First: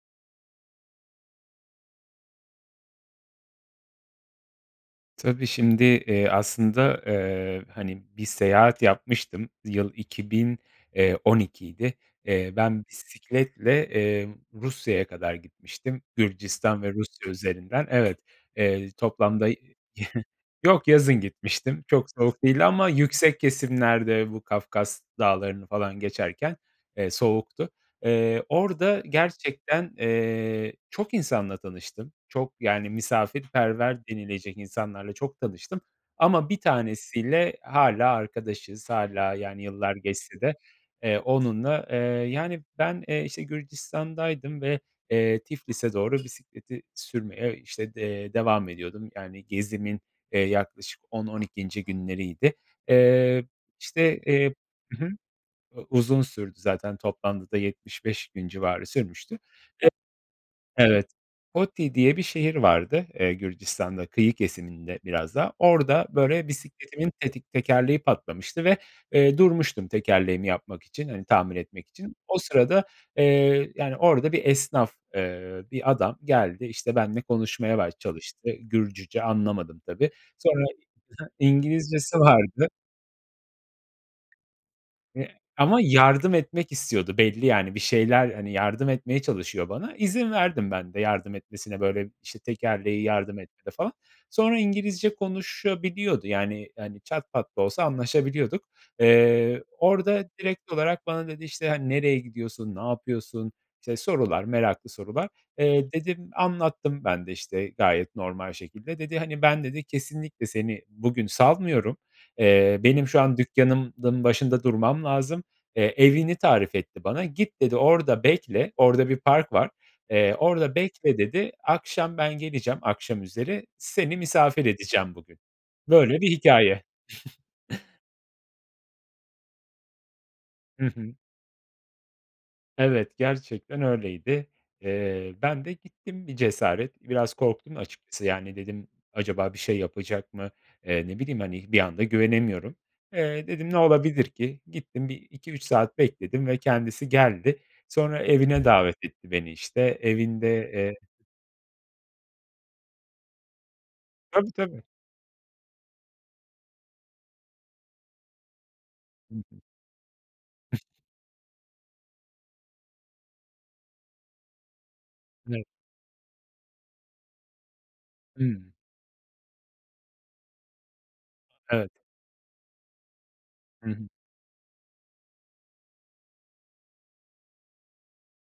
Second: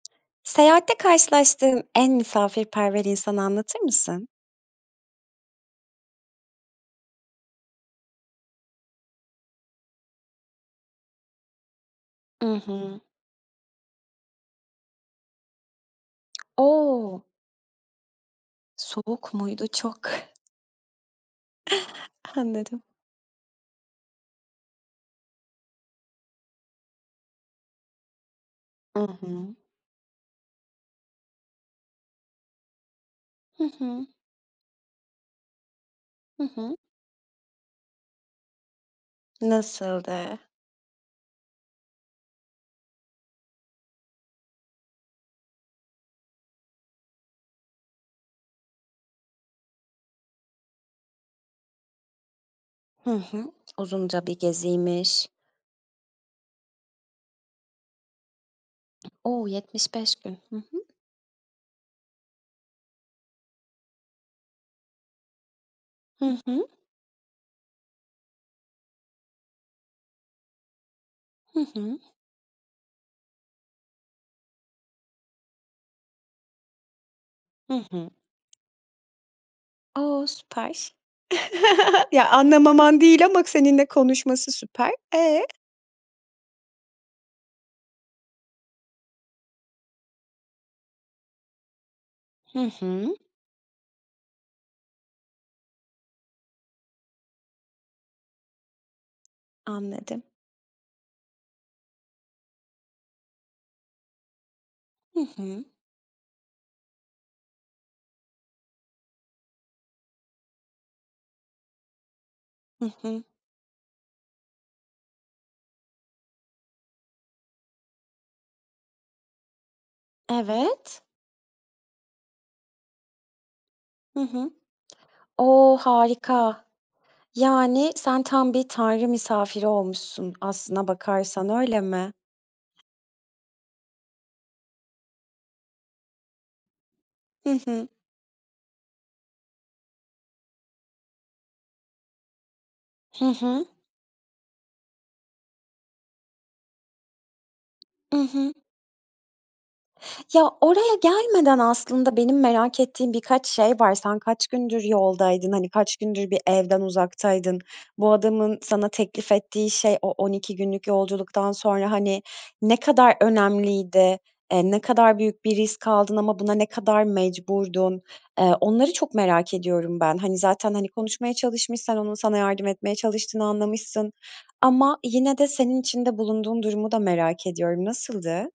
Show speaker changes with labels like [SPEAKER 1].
[SPEAKER 1] Seyahatte karşılaştığın en misafirperver insanı, anlatır mısın?
[SPEAKER 2] Tabii, şimdi, eee, aslında, eee, hani, bir seyahat yapmıştım. Yıl 2000, eee, 12'ydi. Eee,
[SPEAKER 1] Hı
[SPEAKER 2] ben
[SPEAKER 1] hı.
[SPEAKER 2] bisikletle, eee, Rusya'ya kadar gitmiştim. Gürcistan ve
[SPEAKER 1] O!
[SPEAKER 2] Rusya üzerinden. Evet, eee,
[SPEAKER 1] Soğuk
[SPEAKER 2] toplamda Y
[SPEAKER 1] muydu, çok?
[SPEAKER 2] yok, yazın gitmiştim. Çok soğuk değildi
[SPEAKER 1] Anladım.
[SPEAKER 2] ama yüksek kesimlerde bu Kafkas Dağları'nı falan geçerken, eee, soğuktu. Eee,
[SPEAKER 1] Hı
[SPEAKER 2] orada
[SPEAKER 1] hı.
[SPEAKER 2] gerçekten, eee, çok insanla tanıştım. Çok, yani,
[SPEAKER 1] Hı hı.
[SPEAKER 2] misafirperver denilecek insanlarla çok tanıştım.
[SPEAKER 1] Hı
[SPEAKER 2] Ama bir
[SPEAKER 1] hı.
[SPEAKER 2] tanesi ile hâlâ arkadaşız, hâlâ yani yıllar
[SPEAKER 1] Nasıldı?
[SPEAKER 2] geçse de, eee, onunla Eee, yani ben, eee, işte Gürcistan'daydım ve eee, Tiflis'e doğru bisikleti sürmeye işte d eee, devam ediyordum. Yani, gezimin, eee, yaklaşık 10-12. günleriydi.
[SPEAKER 1] Hı
[SPEAKER 2] Eee,
[SPEAKER 1] hı.
[SPEAKER 2] işte,
[SPEAKER 1] Uzunca bir
[SPEAKER 2] eee Hı hı,
[SPEAKER 1] geziymiş.
[SPEAKER 2] eee, uzun sürdü zaten. Toplamda da 75 civarı sürmüştü.
[SPEAKER 1] O 75 gün. Hı hı.
[SPEAKER 2] E, evet, Gotti diye bir şehir vardı. Eee, Gürcistan'da kıyı kesiminde biraz daha. Orada
[SPEAKER 1] Hı
[SPEAKER 2] böyle
[SPEAKER 1] hı.
[SPEAKER 2] bisikletimin tetik tekerleği patlamıştı ve eee, durmuştum, tekerleğimi yapmak için hani, tahmin
[SPEAKER 1] Hı
[SPEAKER 2] etmek
[SPEAKER 1] hı.
[SPEAKER 2] için. O sırada, eee, yani, orada bir esnaf, eee, bir adam geldi işte, benimle
[SPEAKER 1] Hı
[SPEAKER 2] konuşmaya baş
[SPEAKER 1] hı.
[SPEAKER 2] çalıştı. Gürcüce anlamadım, tabii.
[SPEAKER 1] O,
[SPEAKER 2] Sonra Hı
[SPEAKER 1] süper.
[SPEAKER 2] hı. İngilizcesi
[SPEAKER 1] Ya,
[SPEAKER 2] vardı.
[SPEAKER 1] anlamaman değil ama seninle konuşması süper.
[SPEAKER 2] Eee,
[SPEAKER 1] E?
[SPEAKER 2] ama yardım etmek istiyordu belli, yani, bir şeyler Hani, yardım etmeye çalışıyor bana. İzin verdim ben de yardım etmesine. Böyle işte
[SPEAKER 1] Hı
[SPEAKER 2] tekerleği
[SPEAKER 1] hı.
[SPEAKER 2] yardım etti de falan. Sonra İngilizce konuşabiliyordu yani; hani, çat pat da olsa anlaşabiliyorduk. Eee,
[SPEAKER 1] Anladım.
[SPEAKER 2] orada direkt olarak bana dedi; işte hani, nereye gidiyorsun? Ne yapıyorsun? işte sorular, meraklı
[SPEAKER 1] Hı
[SPEAKER 2] sorular.
[SPEAKER 1] hı.
[SPEAKER 2] Eee, dedim anlattım ben de işte gayet normal şekilde. Dedi hani, ben dedi, kesinlikle, seni bugün salmıyorum. Eee,
[SPEAKER 1] Hı
[SPEAKER 2] benim şu
[SPEAKER 1] hı.
[SPEAKER 2] an dükkânımın başında durmam lazım. Eee, evini tarif etti bana. Git dedi, orada bekle. Orada bir park var. Eee, orada
[SPEAKER 1] Evet.
[SPEAKER 2] bekle, dedi. Akşam ben geleceğim, akşam üzeri seni
[SPEAKER 1] Hı hı.
[SPEAKER 2] misafir edeceğim bugün.
[SPEAKER 1] O,
[SPEAKER 2] Böyle bir
[SPEAKER 1] harika.
[SPEAKER 2] hikâye.
[SPEAKER 1] Yani, sen tam bir tanrı misafiri olmuşsun,
[SPEAKER 2] Hı
[SPEAKER 1] aslına
[SPEAKER 2] hı.
[SPEAKER 1] bakarsan, öyle mi?
[SPEAKER 2] Evet, gerçekten öyleydi. Eee, ben de gittim bir cesaret. Biraz
[SPEAKER 1] Hı
[SPEAKER 2] korktum
[SPEAKER 1] hı.
[SPEAKER 2] açıkçası, yani, dedim; acaba bir şey yapacak mı? Eee, ne bileyim hani, bir anda güvenemiyorum.
[SPEAKER 1] Hı
[SPEAKER 2] Eee,
[SPEAKER 1] hı.
[SPEAKER 2] dedim ne olabilir ki? Gittim, 1-2-3 saat bekledim ve kendisi geldi.
[SPEAKER 1] I
[SPEAKER 2] Sonra
[SPEAKER 1] hı.
[SPEAKER 2] evine davet etti beni, işte
[SPEAKER 1] Ya,
[SPEAKER 2] evinde
[SPEAKER 1] oraya
[SPEAKER 2] eee
[SPEAKER 1] gelmeden aslında, benim merak ettiğim birkaç şey var. Sen kaç
[SPEAKER 2] Tabii,
[SPEAKER 1] gündür
[SPEAKER 2] tabii.
[SPEAKER 1] yoldaydın? Hani kaç gündür bir evden uzaktaydın? Bu adamın sana teklif
[SPEAKER 2] Hı hı.
[SPEAKER 1] ettiği şey, o 12 günlük yolculuktan sonra hani, ne kadar önemliydi? Eee, ne kadar büyük bir
[SPEAKER 2] Evet.
[SPEAKER 1] risk aldın ama buna ne kadar mecburdun? Eee,
[SPEAKER 2] Hımm.
[SPEAKER 1] onları çok merak ediyorum ben. Hani, zaten hani, konuşmaya çalışmış,
[SPEAKER 2] Evet.
[SPEAKER 1] sen onun sana yardım etmeye çalıştığını
[SPEAKER 2] Hı hı.
[SPEAKER 1] anlamışsın ama yine de senin içinde bulunduğun durumu da merak ediyorum. Nasıldı?